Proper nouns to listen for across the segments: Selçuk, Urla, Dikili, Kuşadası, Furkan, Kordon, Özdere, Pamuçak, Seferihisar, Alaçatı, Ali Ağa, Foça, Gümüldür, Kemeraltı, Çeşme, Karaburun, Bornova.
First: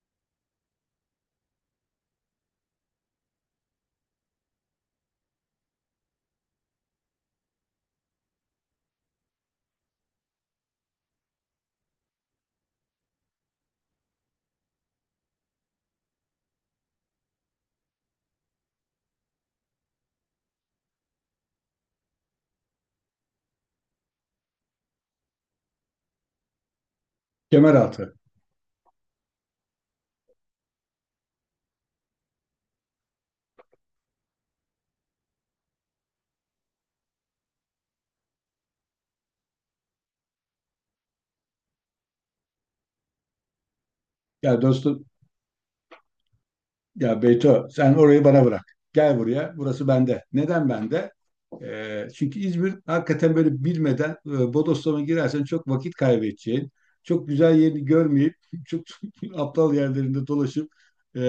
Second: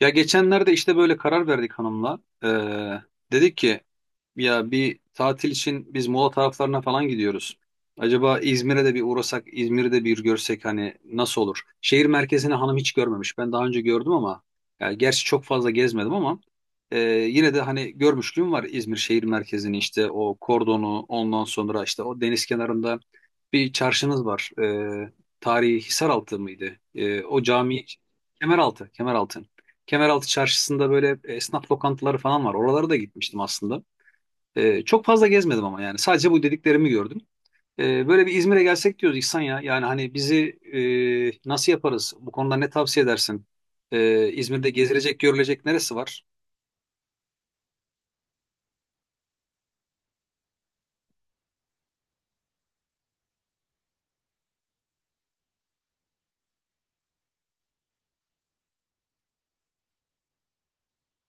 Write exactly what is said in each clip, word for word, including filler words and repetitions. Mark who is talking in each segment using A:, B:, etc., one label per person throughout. A: Ya geçenlerde işte böyle karar verdik hanımla. Ee, dedik ki ya bir tatil için biz Muğla taraflarına falan gidiyoruz. Acaba İzmir'e de bir uğrasak, İzmir'i de bir görsek hani nasıl olur? Şehir merkezini hanım hiç görmemiş. Ben daha önce gördüm ama yani gerçi çok fazla gezmedim ama e, yine de hani görmüşlüğüm var İzmir şehir merkezini işte o kordonu ondan sonra işte o deniz kenarında bir çarşınız var. Ee, tarihi Hisaraltı mıydı? Ee, o cami
B: Kemeraltı.
A: Kemeraltı, Kemeraltı. Kemeraltı Çarşısı'nda böyle e, esnaf lokantaları falan var. Oralara da gitmiştim aslında. Ee, çok fazla gezmedim ama yani sadece bu dediklerimi gördüm. Ee, böyle bir İzmir'e gelsek diyoruz İhsan ya. Yani hani bizi e, nasıl yaparız? Bu konuda ne tavsiye edersin? Ee,
B: Ya
A: İzmir'de
B: dostum,
A: gezilecek, görülecek neresi var?
B: ya Beyto sen orayı bana bırak. Gel buraya, burası bende. Neden bende? Ee, çünkü İzmir hakikaten böyle bilmeden e, bodoslama girersen çok vakit kaybedeceğin, çok güzel yerini görmeyip, çok aptal yerlerinde dolaşıp e,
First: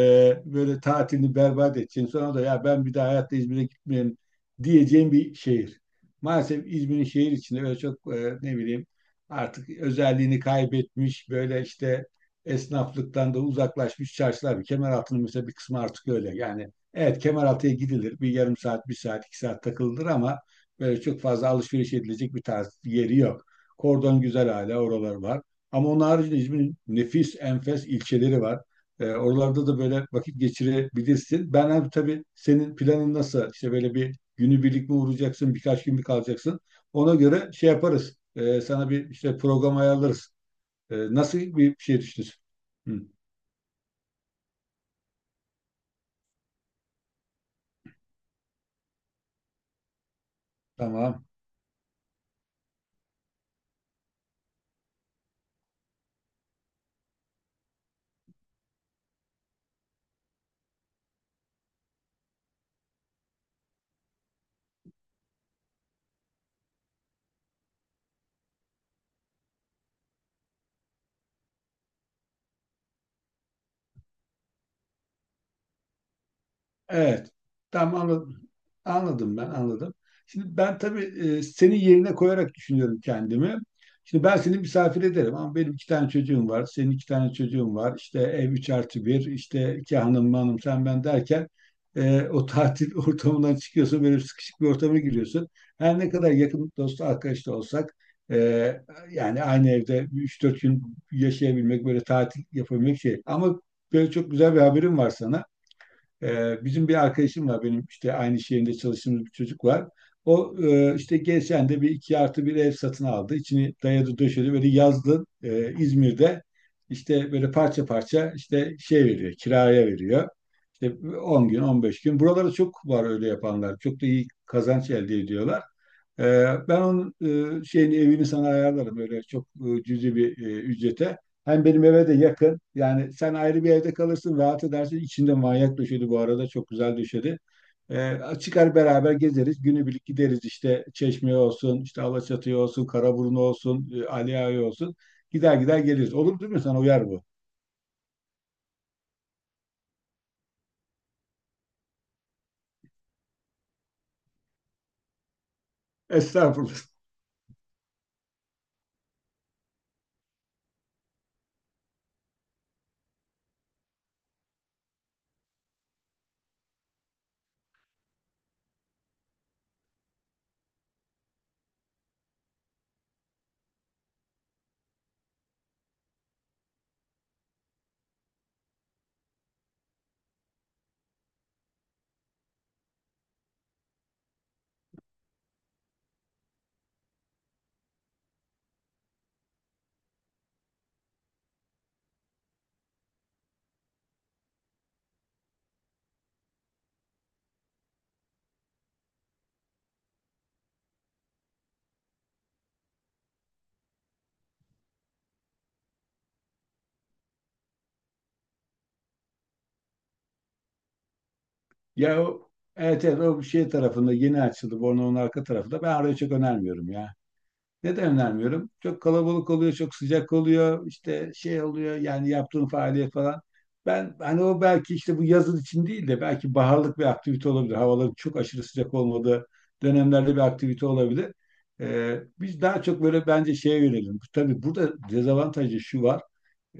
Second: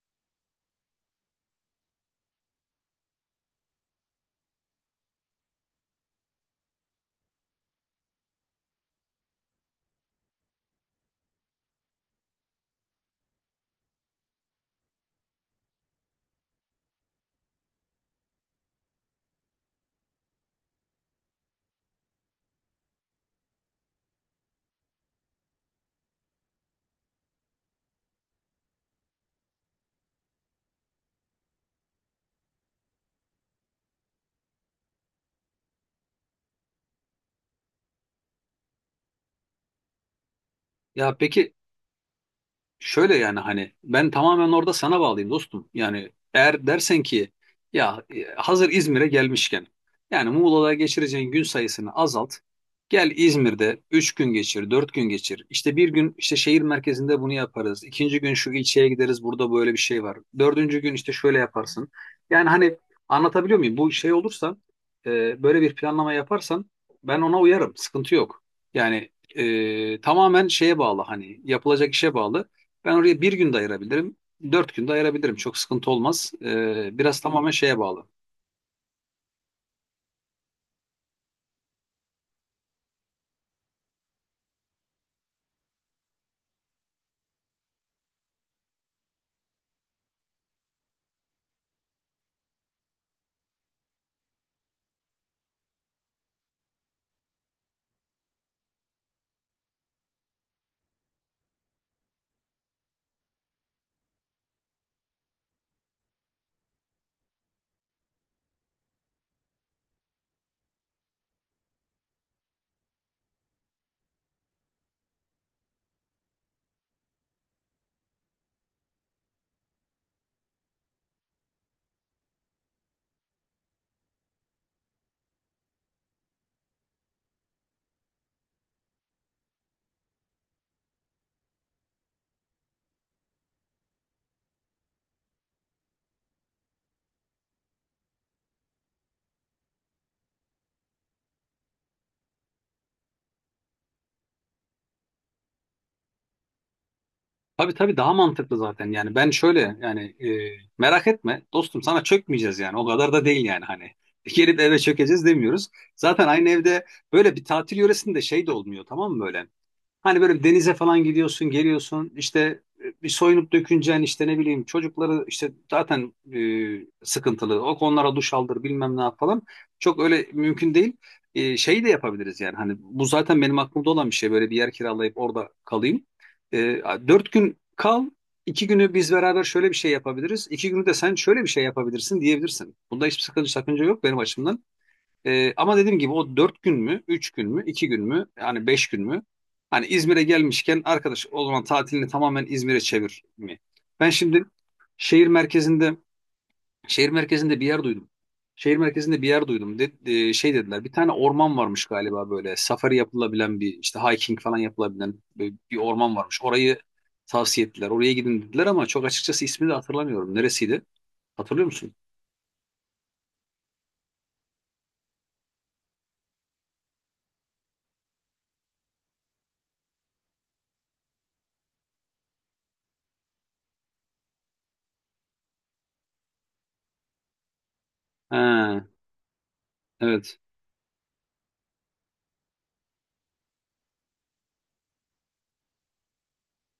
B: böyle tatilini berbat edeceğin, sonra da ya ben bir daha hayatta İzmir'e gitmeyeyim diyeceğin bir şehir. Maalesef İzmir'in şehir içinde öyle çok e, ne bileyim artık özelliğini kaybetmiş böyle işte esnaflıktan da uzaklaşmış çarşılar. Var. Kemeraltı'nın mesela bir kısmı artık öyle. Yani evet Kemeraltı'ya gidilir. Bir yarım saat, bir saat, iki saat takılır ama böyle çok fazla alışveriş edilecek bir tarz yeri yok. Kordon güzel, hala oralar var. Ama onun haricinde İzmir'in nefis, enfes ilçeleri var. E, oralarda da böyle vakit geçirebilirsin. Ben abi, tabii senin planın nasıl? İşte böyle bir günü birlik mi uğrayacaksın, birkaç gün mü kalacaksın? Ona göre şey yaparız. E, sana bir işte program ayarlarız. Ee,
A: Ya
B: nasıl
A: peki,
B: bir şey düşünüyorsun? Hı,
A: şöyle yani hani ben tamamen orada sana bağlıyım dostum. Yani eğer dersen ki ya e, hazır İzmir'e gelmişken yani Muğla'da
B: tamam.
A: geçireceğin gün sayısını azalt. Gel İzmir'de üç gün geçir, dört gün geçir. İşte bir gün işte şehir merkezinde bunu yaparız. İkinci gün şu ilçeye gideriz burada böyle bir şey var. Dördüncü gün işte şöyle yaparsın. Yani hani anlatabiliyor muyum? Bu şey olursa e, böyle bir planlama yaparsan ben ona uyarım. Sıkıntı yok. Yani e, tamamen şeye bağlı hani yapılacak işe bağlı. Ben oraya bir gün de ayırabilirim. Dört gün de ayırabilirim. Çok sıkıntı olmaz. Ee, biraz
B: Evet.
A: tamamen şeye
B: Tamam,
A: bağlı.
B: anladım. Anladım, ben anladım. Şimdi ben tabii e, senin yerine koyarak düşünüyorum kendimi. Şimdi ben seni misafir ederim ama benim iki tane çocuğum var. Senin iki tane çocuğun var. İşte ev üç artı bir. İşte iki hanım, hanım sen ben derken e, o tatil ortamından çıkıyorsun. Böyle sıkışık bir ortama giriyorsun. Her ne kadar yakın dost arkadaş da olsak e, yani aynı evde üç dört gün yaşayabilmek, böyle tatil yapabilmek şey. Ama böyle çok güzel bir haberim var sana. Ee, bizim bir arkadaşım var benim, işte aynı şehirde çalıştığımız bir çocuk var. O e, işte geçen de bir iki artı bir ev satın aldı. İçini dayadı döşedi böyle, yazdı e, İzmir'de işte böyle parça parça işte şey veriyor, kiraya veriyor. İşte on gün on beş gün. Buralarda çok var öyle yapanlar. Çok da iyi kazanç elde ediyorlar. Ee, ben onun e, şeyini, evini sana ayarlarım öyle çok e, cüzi bir e, ücrete. Hem benim eve de yakın. Yani sen ayrı bir evde kalırsın, rahat edersin. İçinde manyak döşedi bu arada. Çok güzel döşedi. Ee, çıkar beraber gezeriz. Günübirlik gideriz işte Çeşme'ye olsun, işte Alaçatı'ya olsun, Karaburun olsun, e, Ali Ağa'ya olsun. Gider gider geliriz. Olur değil mi? Sana uyar bu.
A: Tabii tabii daha mantıklı zaten. Yani ben şöyle yani e, merak etme dostum sana çökmeyeceğiz yani. O kadar da değil yani hani. Gelip eve çökeceğiz demiyoruz. Zaten aynı
B: Estağfurullah.
A: evde böyle bir tatil yöresinde şey de olmuyor tamam mı böyle? Hani böyle denize falan gidiyorsun, geliyorsun işte e, bir soyunup döküneceksin işte ne bileyim çocukları işte zaten e, sıkıntılı. O konulara duş aldır bilmem ne yap falan. Çok öyle mümkün değil. E, şey de yapabiliriz yani hani bu zaten benim aklımda olan bir şey böyle bir yer kiralayıp orada kalayım. E, dört gün kal, iki günü biz beraber şöyle bir şey yapabiliriz. İki günü de sen şöyle bir şey yapabilirsin diyebilirsin. Bunda hiçbir sakınca, sakınca yok benim açımdan. Ee, ama dediğim gibi o dört gün mü, üç gün mü, iki gün mü, yani beş gün mü? Hani İzmir'e gelmişken arkadaş o zaman tatilini tamamen İzmir'e çevir mi? Ben şimdi şehir merkezinde şehir merkezinde bir yer duydum. Şehir merkezinde bir yer duydum. De, e, şey dediler bir tane orman varmış galiba böyle safari yapılabilen bir işte hiking falan yapılabilen bir, bir orman varmış. Orayı tavsiye ettiler. Oraya gidin dediler ama çok açıkçası ismini de hatırlamıyorum. Neresiydi? Hatırlıyor musun?
B: Ya o, evet evet, o şey tarafında yeni açıldı. Bornova'nın arka tarafında. Ben oraya çok önermiyorum ya. Neden önermiyorum? Çok kalabalık oluyor, çok sıcak oluyor, işte şey oluyor yani yaptığın faaliyet falan. Ben hani o belki işte bu yazın için değil de belki baharlık bir aktivite olabilir. Havaların çok aşırı
A: Ha,
B: sıcak olmadığı dönemlerde
A: evet.
B: bir aktivite olabilir. Ee, biz daha çok böyle bence şeye yönelelim. Tabii burada dezavantajı şu var.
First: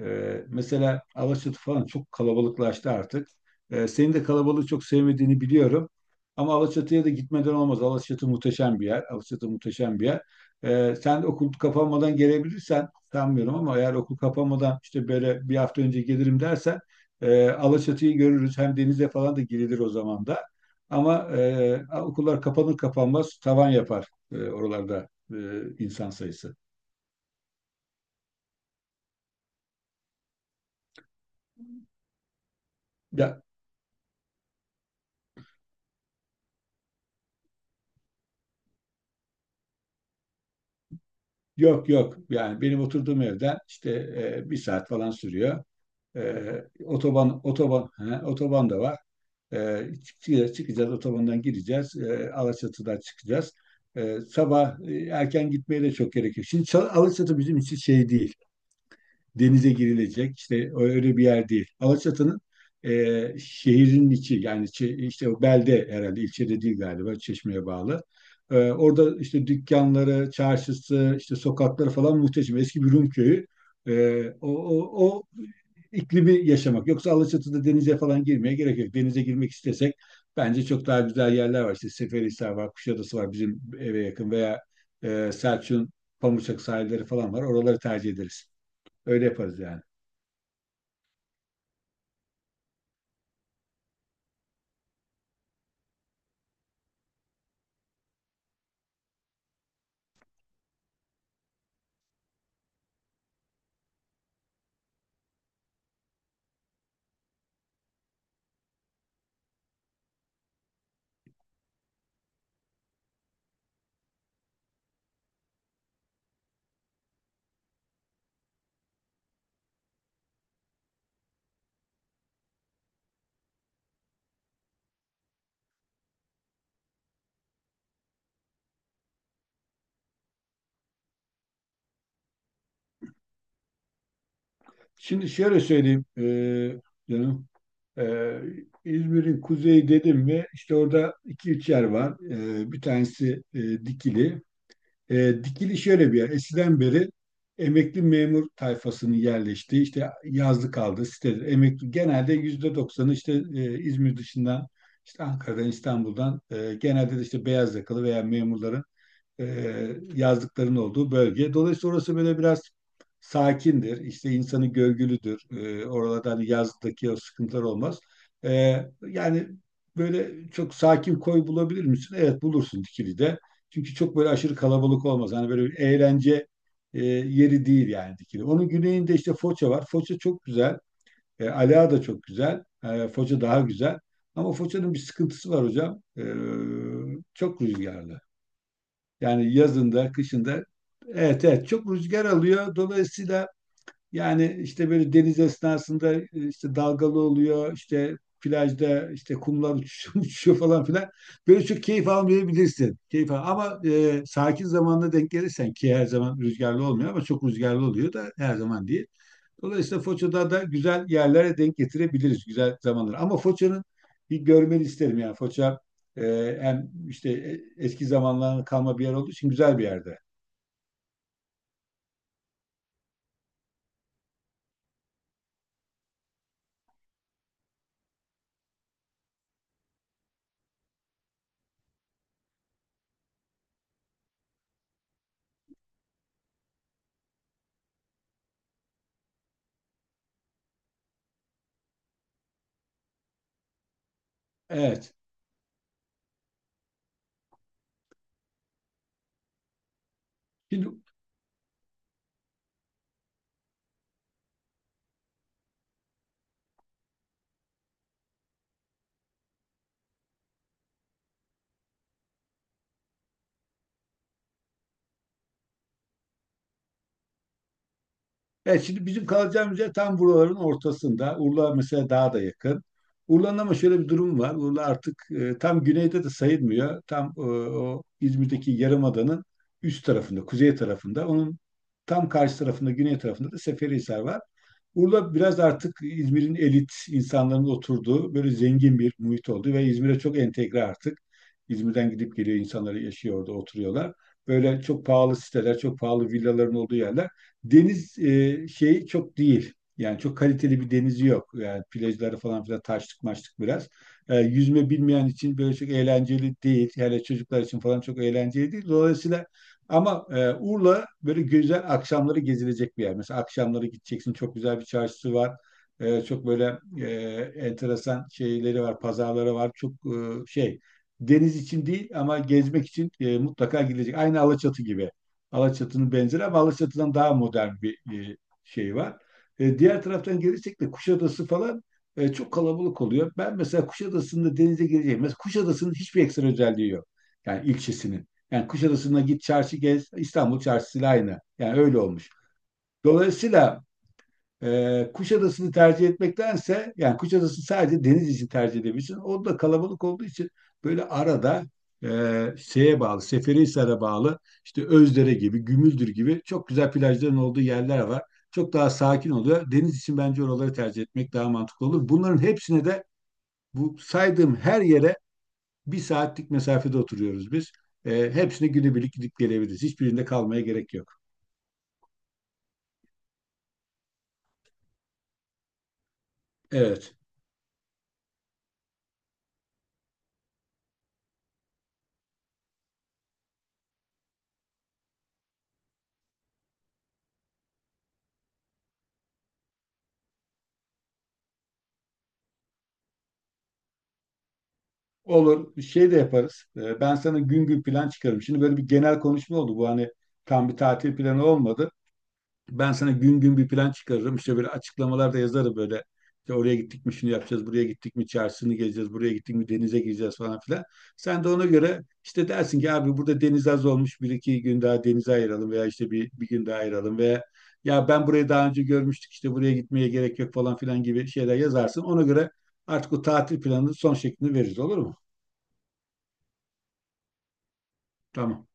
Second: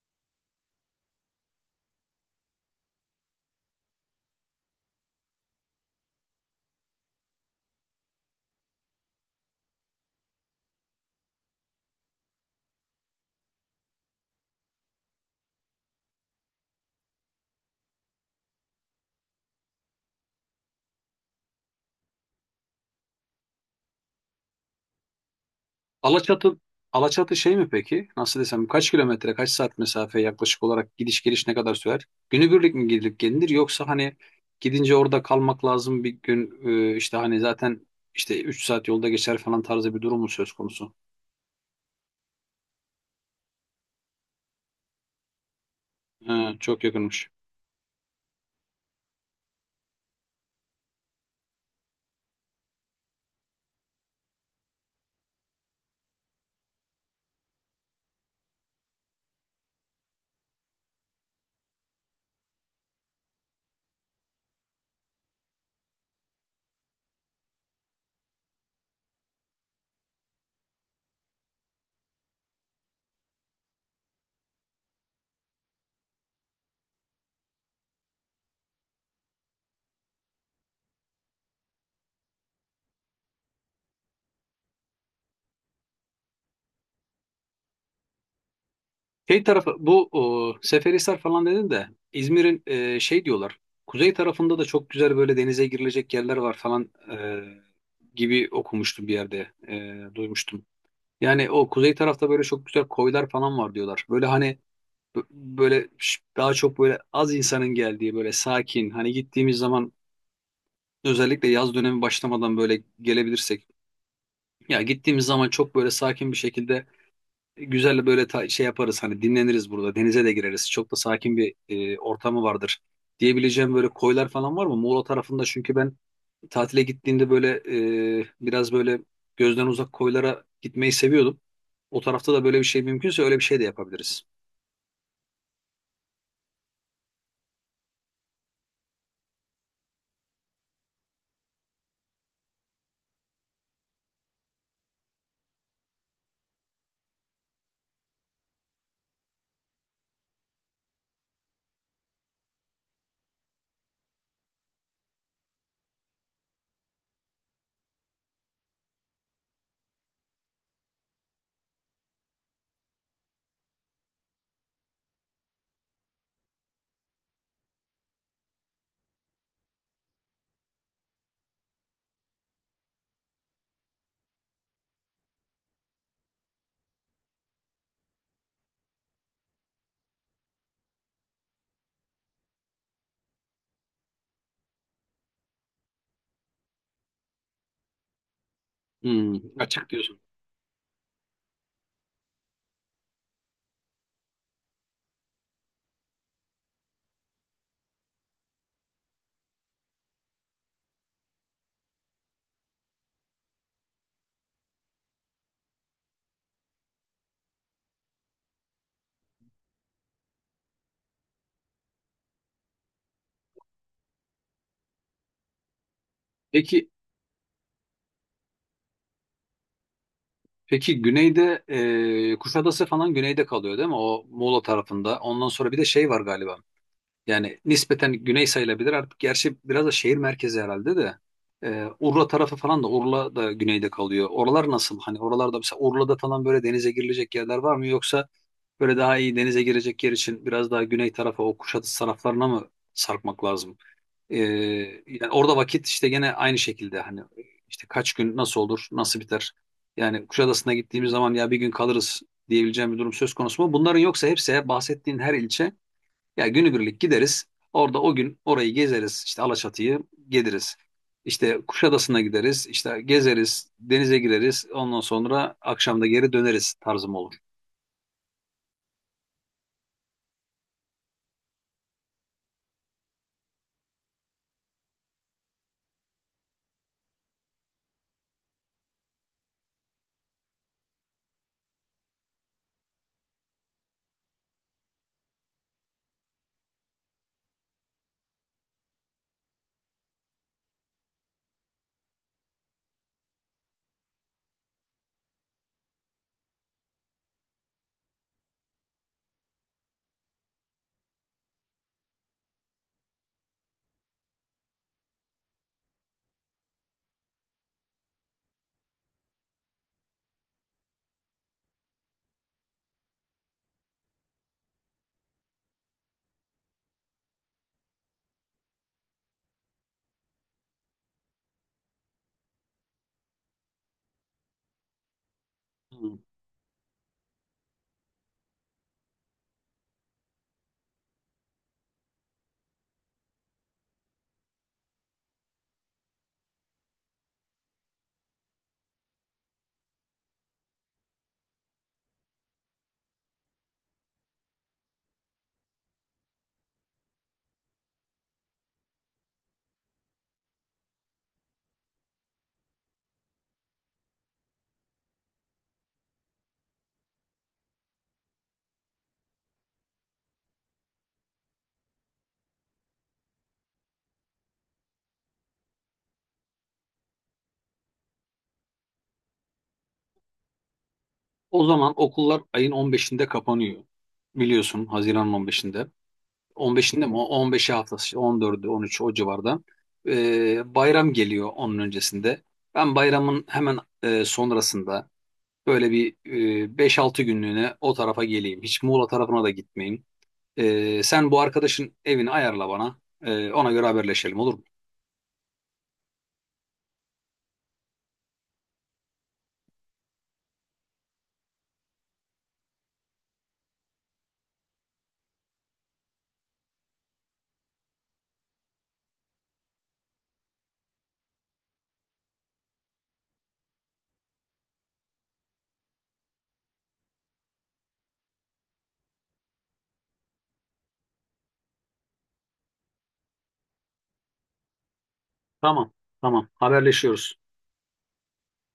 B: Ee, mesela Alaçatı falan çok kalabalıklaştı artık. Ee, senin de kalabalığı çok sevmediğini biliyorum. Ama Alaçatı'ya da gitmeden olmaz. Alaçatı muhteşem bir yer. Alaçatı muhteşem bir yer. Ee, sen okul kapanmadan gelebilirsen sanmıyorum ama eğer okul kapanmadan işte böyle bir hafta önce gelirim dersen e, Alaçatı'yı görürüz. Hem denize falan da girilir o zaman da. Ama e, okullar kapanır kapanmaz tavan yapar e, oralarda e, insan sayısı.
A: Alaçatı Alaçatı şey mi peki? Nasıl desem kaç kilometre, kaç saat mesafe yaklaşık olarak gidiş geliş ne kadar sürer? Günübirlik mi gidilip
B: Ya,
A: gelinir yoksa hani gidince orada kalmak lazım bir gün e, işte hani zaten işte üç saat yolda geçer falan tarzı bir durum mu söz konusu?
B: yok yok, yani benim oturduğum evden işte e, bir saat falan sürüyor. E,
A: Ha, çok yakınmış.
B: Otoban otoban, he, otoban da var. E, çıkacağız, çıkacağız otobandan, gireceğiz. E, Alaçatı'dan çıkacağız. E, sabah e, erken gitmeye de çok gerek yok. Şimdi Ça- Alaçatı bizim için şey değil, denize girilecek işte öyle bir yer değil. Alaçatı'nın e, şehrin içi, yani çe- işte o belde, herhalde ilçede değil galiba, Çeşme'ye bağlı. E, orada işte dükkanları, çarşısı, işte sokakları falan muhteşem. Eski bir Rum köyü. E, o, o, o iklimi yaşamak. Yoksa Alaçatı'da denize falan girmeye gerek yok. Denize girmek istesek bence çok daha güzel yerler var. İşte Seferihisar var, Kuşadası var bizim eve yakın, veya e, Selçuk'un Pamuçak sahilleri falan var. Oraları tercih ederiz. Öyle
A: Şey
B: yaparız
A: tarafı
B: yani.
A: bu o, Seferihisar falan dedin de İzmir'in e, şey diyorlar. Kuzey tarafında da çok güzel böyle denize girilecek yerler var falan e, gibi okumuştum bir yerde e, duymuştum. Yani o kuzey tarafta böyle çok güzel koylar falan var diyorlar. Böyle hani b- böyle ş- daha çok böyle az insanın geldiği böyle sakin. Hani gittiğimiz zaman özellikle yaz dönemi başlamadan böyle gelebilirsek. Ya gittiğimiz zaman çok böyle sakin bir şekilde güzel böyle ta- şey yaparız. Hani dinleniriz burada. Denize de gireriz. Çok da sakin bir e, ortamı vardır. Diyebileceğim böyle koylar falan var mı? Muğla tarafında çünkü ben tatile gittiğimde böyle e, biraz böyle gözden uzak koylara gitmeyi seviyordum. O tarafta da böyle bir şey mümkünse öyle bir şey de yapabiliriz.
B: Şimdi şöyle söyleyeyim e, canım. E, İzmir'in kuzeyi dedim mi işte orada iki üç yer var. E, bir tanesi e, Dikili. E, Dikili şöyle bir yer. Eskiden beri emekli memur tayfasının yerleştiği, işte yazlık kaldı sitedir. Emekli genelde yüzde doksanı işte e, İzmir dışından, işte Ankara'dan, İstanbul'dan, e, genelde de işte beyaz yakalı veya memurların e, yazlıkların olduğu bölge. Dolayısıyla orası böyle biraz sakindir. İşte insanı gölgülüdür. E, oralarda hani yazlıktaki o sıkıntılar olmaz. E, Yani böyle çok sakin koy bulabilir misin? Evet, bulursun Dikili'de. Çünkü çok böyle aşırı kalabalık olmaz. Hani böyle bir eğlence e, yeri değil yani Dikili. Onun güneyinde işte Foça var. Foça çok güzel. E, Ala da çok güzel. E, Foça daha güzel. Ama Foça'nın bir sıkıntısı var hocam. E, çok rüzgarlı.
A: Hmm,
B: Yani
A: açık
B: yazında,
A: diyorsun.
B: kışında. Evet, evet. Çok rüzgar alıyor. Dolayısıyla, yani işte böyle deniz esnasında e, işte dalgalı oluyor. İşte plajda işte kumlar uçuşuyor, uçuşuyor falan filan. Böyle çok keyif almayabilirsin. Keyif al. Ama e, sakin zamanla denk gelirsen ki her zaman rüzgarlı olmuyor ama çok rüzgarlı oluyor da her zaman değil. Dolayısıyla Foça'da da güzel yerlere denk getirebiliriz, güzel zamanları. Ama Foça'nın bir görmeni isterim. Yani Foça e,
A: Peki
B: hem işte e- eski zamanların kalma bir yer olduğu için güzel bir yerde.
A: peki güneyde e, Kuşadası falan güneyde kalıyor değil mi? O Muğla tarafında. Ondan sonra bir de şey var galiba. Yani nispeten güney sayılabilir artık. Gerçi biraz da şehir merkezi herhalde de. E, Urla tarafı falan da Urla da güneyde kalıyor. Oralar nasıl? Hani oralarda mesela Urla'da falan böyle denize girilecek yerler var mı? Yoksa böyle daha iyi denize girecek yer için biraz daha güney tarafa o Kuşadası taraflarına mı sarkmak lazım? Ee,
B: Evet.
A: yani orada vakit işte gene aynı şekilde hani işte kaç gün nasıl olur nasıl biter? Yani Kuşadası'na
B: Şimdi
A: gittiğimiz zaman ya bir gün kalırız diyebileceğim bir durum söz konusu mu? Bunların yoksa hepsi bahsettiğin her ilçe ya günübirlik gideriz. Orada o gün orayı gezeriz işte Alaçatı'yı geliriz. İşte Kuşadası'na gideriz işte gezeriz denize gireriz ondan sonra akşam da geri döneriz tarzım olur.
B: evet şimdi bizim kalacağımız yer tam buraların ortasında. Urla mesela daha da yakın. Urla'nın ama şöyle bir durum var. Urla artık e, tam güneyde de sayılmıyor. Tam e, o İzmir'deki Yarımada'nın üst tarafında, kuzey tarafında. Onun tam karşı tarafında, güney tarafında da Seferihisar var. Urla biraz artık İzmir'in elit insanların oturduğu böyle zengin bir muhit oldu ve İzmir'e çok entegre artık. İzmir'den gidip geliyor insanlar, yaşıyor orada oturuyorlar. Böyle çok pahalı siteler, çok pahalı villaların olduğu yerler. Deniz e, şey çok değil. Yani çok kaliteli bir denizi yok. Yani plajları falan filan taşlık maçlık biraz. E, yüzme bilmeyen için böyle çok eğlenceli değil. Hele çocuklar için falan çok eğlenceli değil. Dolayısıyla ama e, Urla böyle güzel akşamları gezilecek bir yer. Mesela akşamları gideceksin, çok güzel bir çarşısı var. E, çok böyle e, enteresan şeyleri var, pazarları var. Çok e, şey, deniz için değil ama gezmek için e, mutlaka gidilecek. Aynı Alaçatı gibi. Alaçatı'nın
A: Hmm.
B: benzeri ama Alaçatı'dan daha modern bir e, şey var. E, diğer taraftan gelirsek de Kuşadası falan e, çok kalabalık oluyor. Ben mesela Kuşadası'nda denize gireceğim. Mesela Kuşadası'nın hiçbir ekstra özelliği yok. Yani ilçesinin. Yani Kuşadası'na git, çarşı gez, İstanbul çarşısıyla aynı. Yani öyle olmuş. Dolayısıyla e, Kuşadası'nı tercih etmektense, yani Kuşadası sadece deniz için tercih edebilirsin. O da kalabalık olduğu için böyle arada e, şeye bağlı, Seferihisar'a bağlı, işte Özdere gibi, Gümüldür gibi çok güzel plajların olduğu yerler var. Çok daha sakin oluyor. Deniz için bence oraları tercih etmek daha mantıklı olur. Bunların hepsine de, bu saydığım her yere bir saatlik mesafede oturuyoruz biz. E, hepsini günübirlik gidip gelebiliriz. Hiçbirinde kalmaya gerek yok.
A: O zaman okullar ayın on beşinde kapanıyor. Biliyorsun Haziran'ın on beşinde. on beşinde
B: Evet.
A: mi? O on beşi haftası on dördü on üçü o civarda. Ee, bayram geliyor onun öncesinde. Ben bayramın hemen e, sonrasında böyle bir e, beş altı günlüğüne o tarafa geleyim. Hiç Muğla tarafına da gitmeyeyim. Ee, sen bu arkadaşın evini ayarla bana. Ee, ona göre haberleşelim olur mu?
B: Olur. Şey de yaparız. E, ben sana gün gün plan çıkarım. Şimdi böyle bir genel konuşma oldu. Bu hani tam bir tatil planı olmadı. Ben sana gün gün bir plan çıkarırım. İşte böyle açıklamalar da yazarım böyle. İşte oraya gittik mi şunu yapacağız, buraya gittik mi çarşısını gezeceğiz, buraya gittik mi denize gireceğiz falan filan. Sen de ona göre işte dersin ki abi burada deniz az olmuş, bir iki gün daha denize ayıralım, veya işte bir, bir gün daha ayıralım, veya ya ben burayı daha önce görmüştük işte buraya gitmeye gerek yok falan filan gibi şeyler yazarsın. Ona göre artık o tatil planının son şeklini veririz, olur mu?
A: Tamam. Tamam. Haberleşiyoruz.
B: Tamam.